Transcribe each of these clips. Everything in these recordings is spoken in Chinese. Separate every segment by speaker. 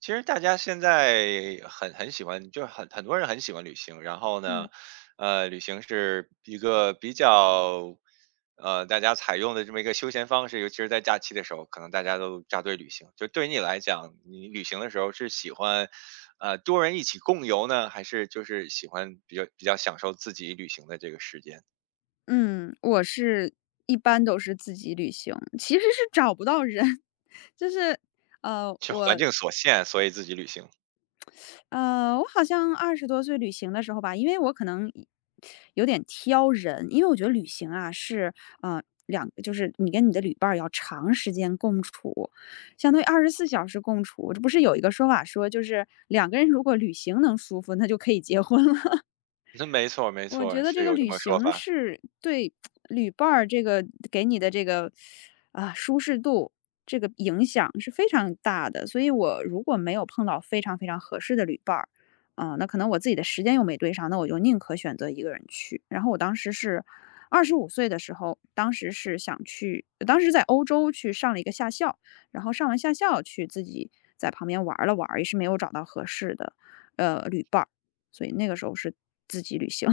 Speaker 1: 其实大家现在很喜欢，就是很多人很喜欢旅行。然后呢，
Speaker 2: 嗯
Speaker 1: 旅行是一个比较，大家采用的这么一个休闲方式，尤其是在假期的时候，可能大家都扎堆旅行。就对于你来讲，你旅行的时候是喜欢，多人一起共游呢，还是就是喜欢比较享受自己旅行的这个时间？
Speaker 2: 嗯，一般都是自己旅行，其实是找不到人。就是呃，
Speaker 1: 就环
Speaker 2: 我
Speaker 1: 境所限，所以自己旅行。
Speaker 2: 我好像20多岁旅行的时候吧，因为我可能有点挑人，因为我觉得旅行啊是就是你跟你的旅伴儿要长时间共处，相当于24小时共处。这不是有一个说法说，就是两个人如果旅行能舒服，那就可以结婚了。
Speaker 1: 那没错，没
Speaker 2: 我
Speaker 1: 错，
Speaker 2: 觉得这
Speaker 1: 是
Speaker 2: 个
Speaker 1: 有这
Speaker 2: 旅
Speaker 1: 么说
Speaker 2: 行
Speaker 1: 法。
Speaker 2: 是对旅伴儿这个给你的这个舒适度，这个影响是非常大的。所以我如果没有碰到非常非常合适的旅伴儿，那可能我自己的时间又没对上，那我就宁可选择一个人去。然后我当时是二十五岁的时候，当时是想去，当时在欧洲去上了一个夏校，然后上完夏校去自己在旁边玩儿了玩儿也是没有找到合适的旅伴儿，所以那个时候是自己旅行。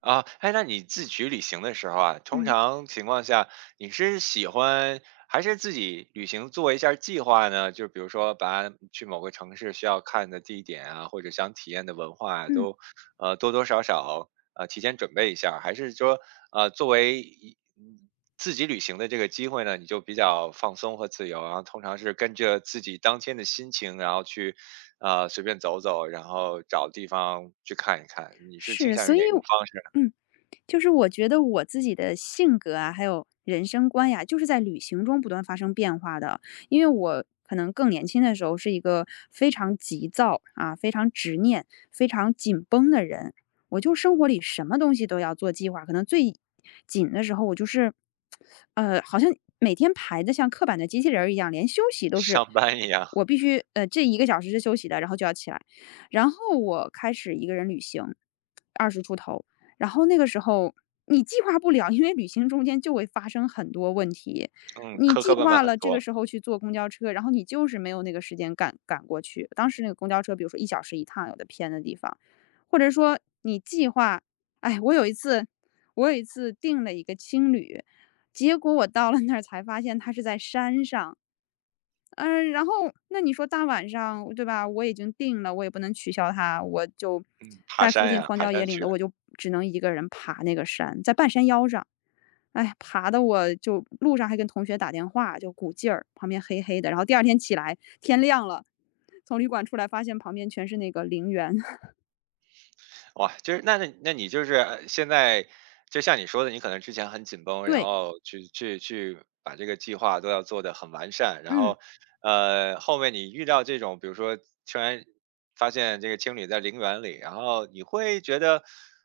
Speaker 1: 啊，哎，那你自己旅行的时候啊，通
Speaker 2: 嗯
Speaker 1: 常情况下你是喜欢还是自己旅行做一下儿计划呢？就比如说把去某个城市需要看的地点啊，或者想体验的文化啊，
Speaker 2: 嗯，
Speaker 1: 都多多少少提前准备一下儿，还是说呃作为一嗯自己旅行的这个机会呢，你就比较放松和自由，然后通常是跟着自己当天的心情，然后去随便走走，然后找地方去看一看，你是倾
Speaker 2: 是，
Speaker 1: 向于
Speaker 2: 所以
Speaker 1: 哪种方式？
Speaker 2: 嗯，就是我觉得我自己的性格啊，还有人生观呀，就是在旅行中不断发生变化的。因为我可能更年轻的时候是一个非常急躁啊、非常执念、非常紧绷的人，我就生活里什么东西都要做计划，可能最紧的时候我就是，好像每天排的像刻板的机器人儿一样，连休息都是。
Speaker 1: 上班一样，
Speaker 2: 我必须，这一个小时是休息的，然后就要起来。然后我开始一个人旅行，20出头，然后那个时候你计划不了，因为旅行中间就会发生很多问题。
Speaker 1: 嗯，
Speaker 2: 你
Speaker 1: 磕
Speaker 2: 计
Speaker 1: 磕绊绊
Speaker 2: 划
Speaker 1: 很
Speaker 2: 了这个
Speaker 1: 多，
Speaker 2: 时候去坐公交车，然后你就是没有那个时间赶过去。当时那个公交车，比如说1小时1趟，有的偏的地方，或者说你计划。哎，我有一次订了一个青旅，结果我到了那儿才发现它是在山上。嗯，然后那你说大晚上，对吧？我已经定了，我也不能取消它，我就
Speaker 1: 嗯，爬
Speaker 2: 在附
Speaker 1: 山
Speaker 2: 近
Speaker 1: 呀，
Speaker 2: 荒
Speaker 1: 爬
Speaker 2: 郊野
Speaker 1: 山
Speaker 2: 岭
Speaker 1: 去，
Speaker 2: 的，我就只能一个人爬那个山，在半山腰上。哎，爬的我就路上还跟同学打电话，就鼓劲儿，旁边黑黑的。然后第二天起来，天亮了，从旅馆出来，发现旁边全是那个陵园。
Speaker 1: 哇，就是那你就是现在，就像你说的，你可能之前很紧绷，然
Speaker 2: 对，
Speaker 1: 后去把这个计划都要做得很完善，然
Speaker 2: 嗯。
Speaker 1: 后后面你遇到这种，比如说突然发现这个青旅在陵园里，然后你会觉得，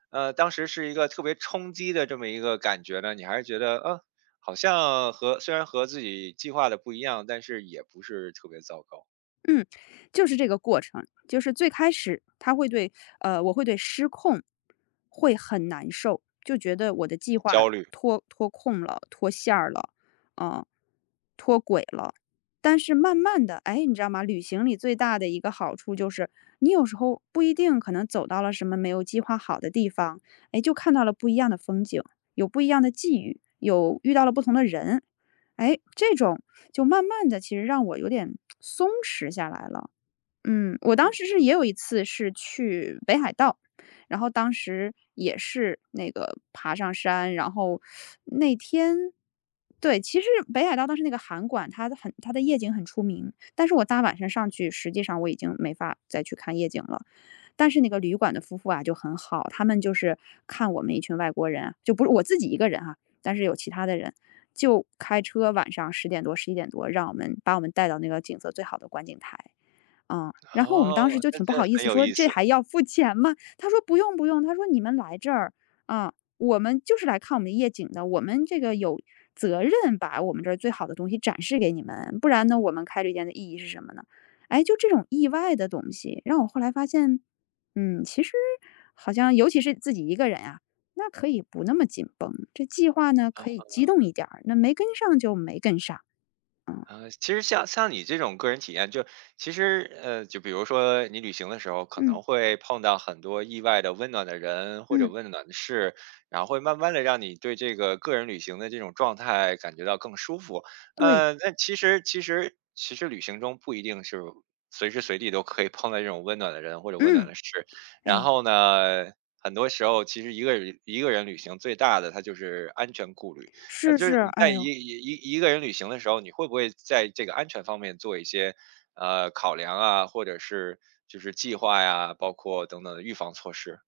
Speaker 1: 当时是一个特别冲击的这么一个感觉呢，你还是觉得，好像和虽然和自己计划的不一样，但是也不是特别糟糕，
Speaker 2: 嗯，就是这个过程，就是最开始他会对，我会对失控会很难受，就觉得我的计划
Speaker 1: 焦虑。
Speaker 2: 脱控了，脱线儿了，啊、脱轨了。但是慢慢的，哎，你知道吗？旅行里最大的一个好处就是，你有时候不一定可能走到了什么没有计划好的地方，哎，就看到了不一样的风景，有不一样的际遇，有遇到了不同的人，哎，这种就慢慢的，其实让我有点松弛下来了。嗯，我当
Speaker 1: 嗯，
Speaker 2: 时是也有一次是去北海道，然后当时也是那个爬上山，然后那天对，其实北海道当时那个函馆，它的夜景很出名，但是我大晚上上去，实际上我已经没法再去看夜景了。但是那个旅馆的夫妇啊就很好，他们就是看我们一群外国人啊，就不是我自己一个人啊，但是有其他的人，就开车晚上10点多、11点多，让我们把我们带到那个景色最好的观景台。啊，然后我们当时
Speaker 1: 哦，
Speaker 2: 就
Speaker 1: 那
Speaker 2: 挺不
Speaker 1: 这
Speaker 2: 好意
Speaker 1: 很
Speaker 2: 思，
Speaker 1: 有
Speaker 2: 说：
Speaker 1: 意
Speaker 2: “这
Speaker 1: 思啊。
Speaker 2: 还要付钱吗？”他说：“不用不用。”他说：“你们来这儿，啊，我们就是来看我们的夜景的，我们这个有责任把我们这儿最好的东西展示给你们，不然呢，我们开这店的意义是什么呢？”哎，就这种意外的东西，让我后来发现，嗯，其实好像尤其是自己一个人啊，那可以不那么紧绷，这计划呢可以激动一点儿，那没跟上就没跟上。
Speaker 1: 其实像你这种个人体验，就其实就比如说你旅行的时候，可
Speaker 2: 嗯
Speaker 1: 能会碰到很多意外的温暖的人或者
Speaker 2: 嗯，
Speaker 1: 温暖的事，然后会慢慢的让你对这个个人旅行的这种状态感觉到更舒服。
Speaker 2: 对，
Speaker 1: 那其实旅行中不一定是随时随地都可以碰到这种温暖的人或者温暖
Speaker 2: 嗯，
Speaker 1: 的事，然
Speaker 2: 哎。
Speaker 1: 后呢，很多时候其实一个人旅行最大的它就是安全顾虑。
Speaker 2: 是
Speaker 1: 就是
Speaker 2: 是，
Speaker 1: 你在
Speaker 2: 哎
Speaker 1: 一
Speaker 2: 呦，
Speaker 1: 一一一个人旅行的时候，你会不会在这个安全方面做一些考量啊，或者是就是计划呀，包括等等的预防措施？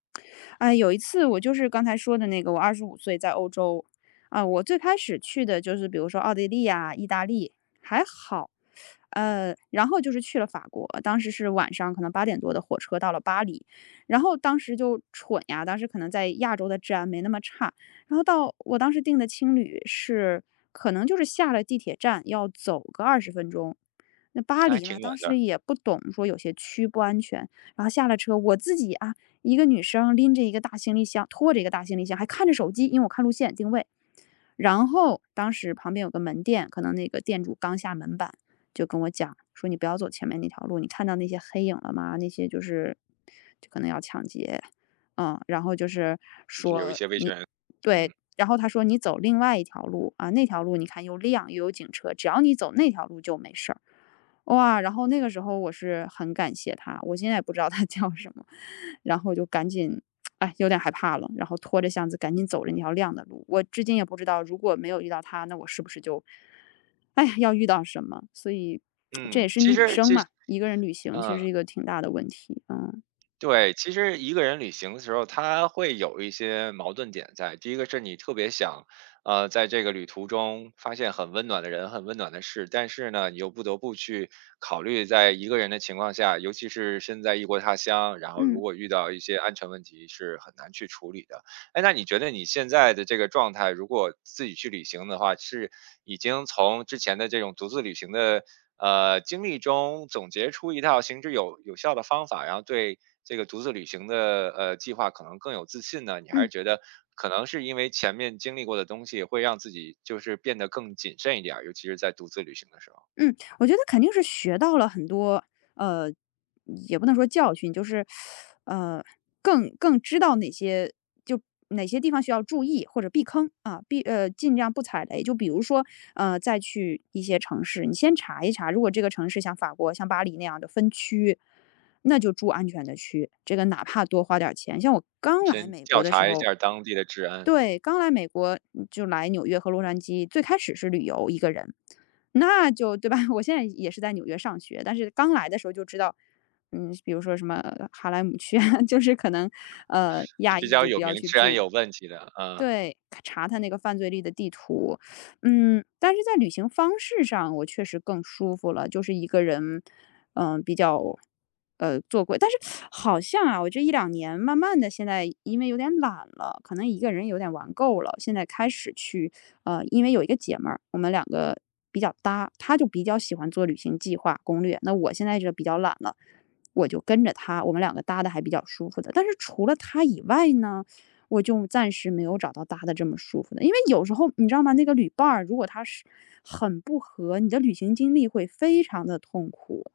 Speaker 2: 哎，有一次我就是刚才说的那个，我二十五岁在欧洲，啊，我最开始去的就是比如说奥地利啊、意大利，还好，然后就是去了法国，当时是晚上可能8点多的火车到了巴黎，然后当时就蠢呀，当时可能在亚洲的治安没那么差，然后到我当时订的青旅是可能就是下了地铁站要走个20分钟。那巴
Speaker 1: 那还
Speaker 2: 黎
Speaker 1: 挺
Speaker 2: 嘛，
Speaker 1: 远
Speaker 2: 当时
Speaker 1: 的，
Speaker 2: 也不懂说有些区不安全，然后下了车，我自己啊，一个女生拎着一个大行李箱，拖着一个大行李箱，还看着手机，因为我看路线定位。然后当时旁边有个门店，可能那个店主刚下门板，就跟我讲说：“你不要走前面那条路，你看到那些黑影了吗？那些就可能要抢劫。”嗯，然后就是
Speaker 1: 就是有一
Speaker 2: 说
Speaker 1: 些危险。
Speaker 2: 你
Speaker 1: 嗯
Speaker 2: 对，然后他说你走另外一条路啊，那条路你看又亮又有警车，只要你走那条路就没事儿。哇，然后那个时候我是很感谢他，我现在也不知道他 叫什么，然后就赶紧，哎，有点害怕了，然后拖着箱子赶紧走着那条亮的路。我至今也不知道，如果没有遇到他，那我是不是就，哎呀，要遇到什么？所以 这也
Speaker 1: 嗯，
Speaker 2: 是
Speaker 1: 其
Speaker 2: 女
Speaker 1: 实
Speaker 2: 生
Speaker 1: 其实，
Speaker 2: 嘛，一个人旅行其实
Speaker 1: 嗯。
Speaker 2: 是一个挺大的问题。嗯
Speaker 1: 对，其实一个人旅行的时候，他会有一些矛盾点在。第一个是你特别想，在这个旅途中发现很温暖的人、很温暖的事，但是呢，你又不得不去考虑，在一个人的情况下，尤其是身在异国他乡，然后如
Speaker 2: 嗯
Speaker 1: 果遇到一些安全问题，是很难去处理的。哎，那你觉得你现在的这个状态，如果自己去旅行的话，是已经从之前的这种独自旅行的经历中总结出一套行之有效的方法，然后对这个独自旅行的计划可能更有自信呢？你还是
Speaker 2: 嗯。
Speaker 1: 觉得可能是因为前面经历过的东西，会让自己就是变得更谨慎一点儿，尤其是在独自旅行的时候，
Speaker 2: 嗯，我觉得肯定是学到了很多，呃，也不能说教训，就是，呃，更知道哪些就哪些地方需要注意或者避坑啊，尽量不踩雷。就比如说，再去一些城市，你先查一查，如果这个城市像法国、像巴黎那样的分区，那就住安全的区，这个哪怕多花点儿钱。像我刚来
Speaker 1: 先
Speaker 2: 美国
Speaker 1: 调
Speaker 2: 的时
Speaker 1: 查一
Speaker 2: 候，
Speaker 1: 下当地的治安，
Speaker 2: 对，刚来美国就来纽约和洛杉矶，最开始是旅游一个人。那就对吧？我现在也是在纽约上学，但是刚来的时候就知道，嗯，比如说什么哈莱姆区啊，就是可能，亚
Speaker 1: 比
Speaker 2: 裔
Speaker 1: 较
Speaker 2: 就
Speaker 1: 有
Speaker 2: 不要
Speaker 1: 名
Speaker 2: 去
Speaker 1: 治安
Speaker 2: 住，
Speaker 1: 有问题的，嗯。
Speaker 2: 对，查他那个犯罪率的地图，嗯，但是在旅行方式上，我确实更舒服了，就是一个人，比较，做过。但是好像啊，我这一两年慢慢的，现在因为有点懒了，可能一个人有点玩够了，现在开始去，因为有一个姐们儿，我们两个比较搭，她就比较喜欢做旅行计划攻略，那我现在就比较懒了，我就跟着她，我们两个搭的还比较舒服的。但是除了她以外呢？我就暂时没有找到搭的这么舒服的。因为有时候你知道吗？那个旅伴儿如果他是很不和，你的旅行经历会非常的痛苦。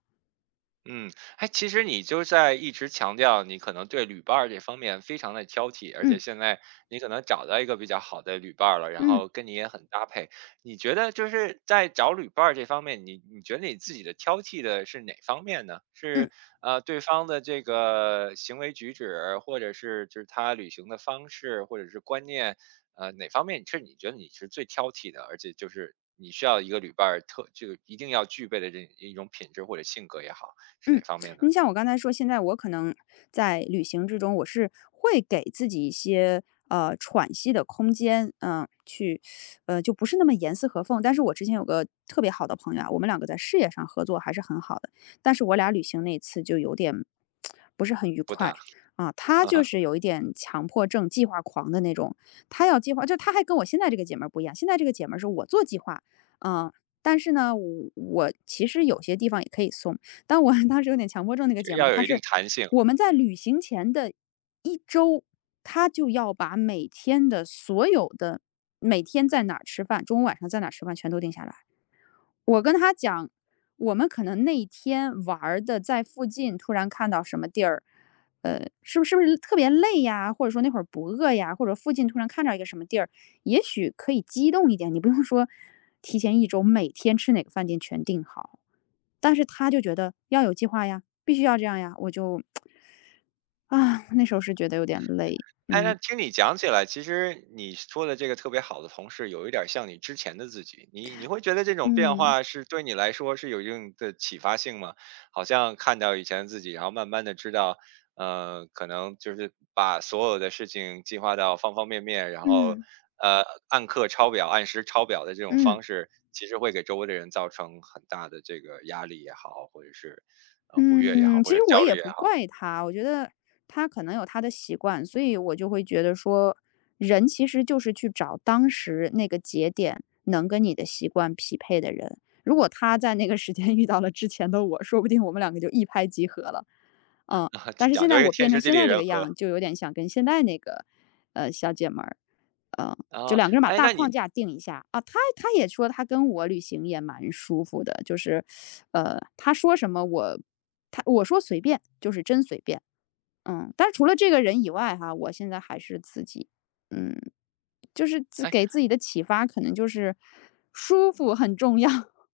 Speaker 1: 嗯，哎，其实你就在一直强调你可能对旅伴儿这方面非常的挑剔，而且
Speaker 2: 嗯
Speaker 1: 现在你可能找到一个比较好的旅伴儿了，然
Speaker 2: 嗯
Speaker 1: 后跟你也很搭配。你觉得就是在找旅伴儿这方面，你觉得你自己的挑剔的是哪方面呢？
Speaker 2: 嗯。
Speaker 1: 是对方的这个行为举止，或者是就是他旅行的方式，或者是观念，哪方面是你觉得你是最挑剔的，而且就是你需要一个旅伴儿特就一定要具备的这一种品质或者性格也好。是哪
Speaker 2: 嗯，
Speaker 1: 方面呢？
Speaker 2: 你像我刚才说，现在我可能在旅行之中，我是会给自己一些喘息的空间，就不是那么严丝合缝。但是我之前有个特别好的朋友啊，我们两个在事业上合作还是很好的，但是我俩旅行那次就有点不是很愉
Speaker 1: 不
Speaker 2: 快
Speaker 1: 搭，
Speaker 2: 啊。他
Speaker 1: 哈
Speaker 2: 就
Speaker 1: 哈，
Speaker 2: 是有一点强迫症、计划狂的那种，他要计划，就他还跟我现在这个姐们儿不一样，现在这个姐们儿是我做计划，嗯、但是呢，我其实有些地方也可以松，但我 当时有点强迫症那个
Speaker 1: 就是
Speaker 2: 姐们
Speaker 1: 要
Speaker 2: 儿，
Speaker 1: 有
Speaker 2: 她
Speaker 1: 一定
Speaker 2: 是
Speaker 1: 弹性。
Speaker 2: 我们在旅行前的一周，她就要把每天的所有的每天在哪儿吃饭，中午晚上在哪儿吃饭全都定下来。我跟她讲，我们可能那一天玩儿的在附近突然看到什么地儿，是不是不是特别累呀，或者说那会儿不饿呀，或者附近突然看到一个什么地儿，也许可以激动一点，你不用说提前一周每天吃哪个饭店全定好。但是他就觉得要有计划呀，必须要这样呀，我就 啊，那时候是觉得有点累，
Speaker 1: 哎，那
Speaker 2: 嗯。
Speaker 1: 听你讲起来，其实你说的这个特别好的同事，有一点儿像你之前的自己。你会觉得这种变
Speaker 2: 嗯
Speaker 1: 化是对你来说是有一定的启发性吗？好像看到以前的自己，然后慢慢的知道，可能就是把所有的事情计划到方方面面，然后
Speaker 2: 嗯
Speaker 1: 呃按课抄表、按时抄表的这种
Speaker 2: 嗯。
Speaker 1: 方式，其实会给周围的人造成很大的这个压力也好，或者是不悦也好，
Speaker 2: 嗯，
Speaker 1: 或
Speaker 2: 其
Speaker 1: 者
Speaker 2: 实我
Speaker 1: 焦虑
Speaker 2: 也
Speaker 1: 也
Speaker 2: 不
Speaker 1: 好。
Speaker 2: 怪他，我觉得他可能有他的习惯，所以我就会觉得说，人其实就是去找当时那个节点能跟你的习惯匹配的人。如果他在那个时间遇到了之前的我，说不定我们两个就一拍即合了。嗯，
Speaker 1: 啊，
Speaker 2: 但是
Speaker 1: 讲
Speaker 2: 现
Speaker 1: 究
Speaker 2: 在
Speaker 1: 一个
Speaker 2: 我
Speaker 1: 天
Speaker 2: 变
Speaker 1: 时
Speaker 2: 成
Speaker 1: 地
Speaker 2: 现
Speaker 1: 利
Speaker 2: 在这
Speaker 1: 人
Speaker 2: 个
Speaker 1: 和。
Speaker 2: 样，就有点想跟现在那个小姐们儿，嗯就
Speaker 1: 啊，
Speaker 2: 两个人把
Speaker 1: 哎，
Speaker 2: 大
Speaker 1: 那
Speaker 2: 框
Speaker 1: 你
Speaker 2: 架定一下啊。他也说他跟我旅行也蛮舒服的，就是，他说什么我，他我说随便，就是真随便。嗯，但是除了这个人以外哈，我现在还是自己，嗯，就是自
Speaker 1: 哎
Speaker 2: 给自己的启发，可能就是舒服很重要。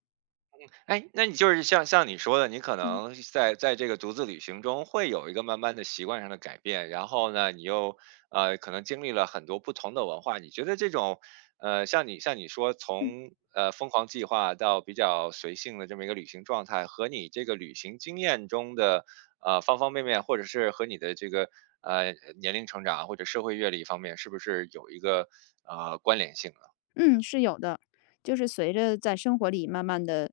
Speaker 1: 哎，那你就是像你说的，你可
Speaker 2: 嗯
Speaker 1: 能在在这个独自旅行中会有一个慢慢的习惯上的改变，然后呢，你又可能经历了很多不同的文化，你觉得这种像你像你说
Speaker 2: 嗯。
Speaker 1: 从疯狂计划到比较随性的这么一个旅行状态，和你这个旅行经验中的方方面面，或者是和你的这个呃年龄成长或者社会阅历方面，是不是有一个关联性？
Speaker 2: 嗯，是有的，就是随着在生活里慢慢的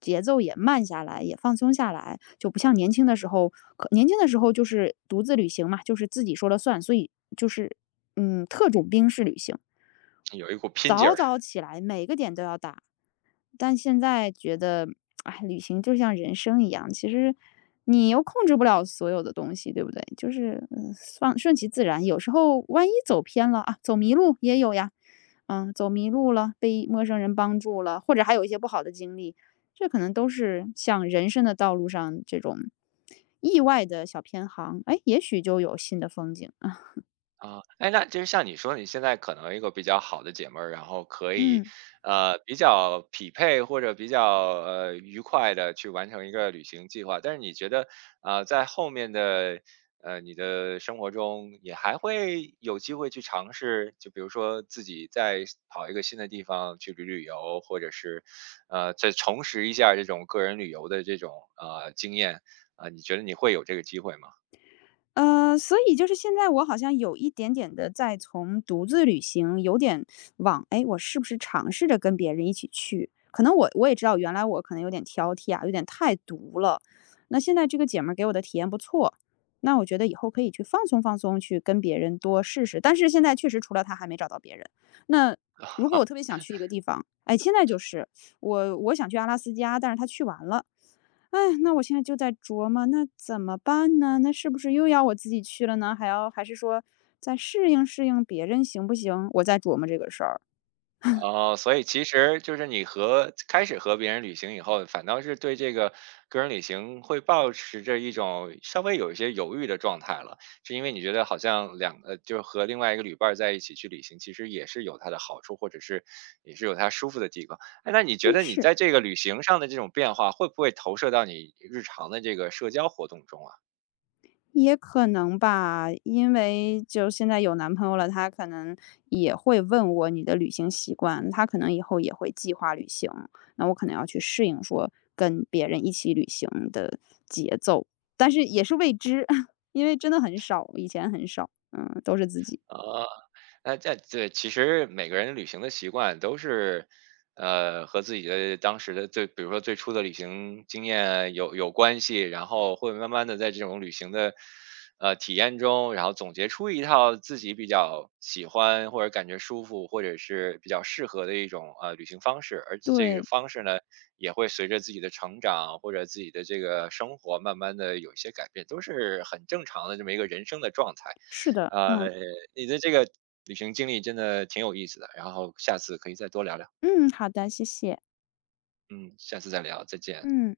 Speaker 2: 节奏也慢下来，也放松下来，就不像年轻的时候，可年轻的时候就是独自旅行嘛，就是自己说了算，所以就是嗯，特种兵式旅行，
Speaker 1: 有一股拼劲
Speaker 2: 早
Speaker 1: 儿
Speaker 2: 早起来，每个点都要打但现在觉得，哎，旅行就像人生一样，其实你又控制不了所有的东西，对不对？就是，嗯，放顺其自然。有时候万一走偏了啊，走迷路也有呀，嗯，走迷路了，被陌生人帮助了，或者还有一些不好的经历，这可能都是像人生的道路上这种意外的小偏航，哎，也许就有新的风景啊。
Speaker 1: 啊。哎，那就是像你说，你现在可能一个比较好的姐妹儿，然后可以
Speaker 2: 嗯。
Speaker 1: 比较匹配或者比较愉快的去完成一个旅行计划。但是你觉得在后面的你的生活中，也还会有机会去尝试，就比如说自己再跑一个新的地方去旅旅游，或者是再重拾一下这种个人旅游的这种经验啊、你觉得你会有这个机会吗？
Speaker 2: 所以就是现在我好像有一点点的在从独自旅行有点往，诶，我是不是尝试着跟别人一起去？可能我也知道原来我可能有点挑剔啊，有点太独了。那现在这个姐们儿给我的体验不错，那我觉得以后可以去放松放松，去跟别人多试试。但是现在确实除了她还没找到别人。那如果我特别想去一个地方，哎，现在就是，我想去阿拉斯加，但是她去完了。哎，那我现在就在琢磨，那怎么办呢？那是不是又要我自己去了呢？还要还是说再适应适应别人行不行？我在琢磨这个事儿。
Speaker 1: 哦，所以其实就是你和开始和别人旅行以后，反倒是对这个个人旅行会保持着一种稍微有一些犹豫的状态了，是因为你觉得好像，就是和另外一个旅伴儿在一起去旅行，其实也是有它的好处，或者是也是有它舒服的地方。哎，那你觉
Speaker 2: 但
Speaker 1: 得你
Speaker 2: 是
Speaker 1: 在这个旅行上的这种变化，会不会投射到你日常的这个社交活动中啊？
Speaker 2: 也可能吧，因为就现在有男朋友了，他可能也会问我你的旅行习惯，他可能以后也会计划旅行，那我可能要去适应说跟别人一起旅行的节奏，但是也是未知，因为真的很少，以前很少，嗯，都是自己。
Speaker 1: 哦，那这对，其实每个人旅行的习惯都是，和自己的当时的最，比如说最初的旅行经验有关系，然后会慢慢的在这种旅行的，体验中，然后总结出一套自己比较喜欢或者感觉舒服或者是比较适合的一种旅行方式，而且这个
Speaker 2: 对，
Speaker 1: 方式呢，也会随着自己的成长或者自己的这个生活慢慢的有一些改变，都是很正常的这么一个人生的状态。
Speaker 2: 是的，嗯。
Speaker 1: 呃，你的这个旅行经历真的挺有意思的，然后下次可以再多聊聊。
Speaker 2: 嗯，好的，谢谢。
Speaker 1: 嗯，下次再聊，再见。
Speaker 2: 嗯。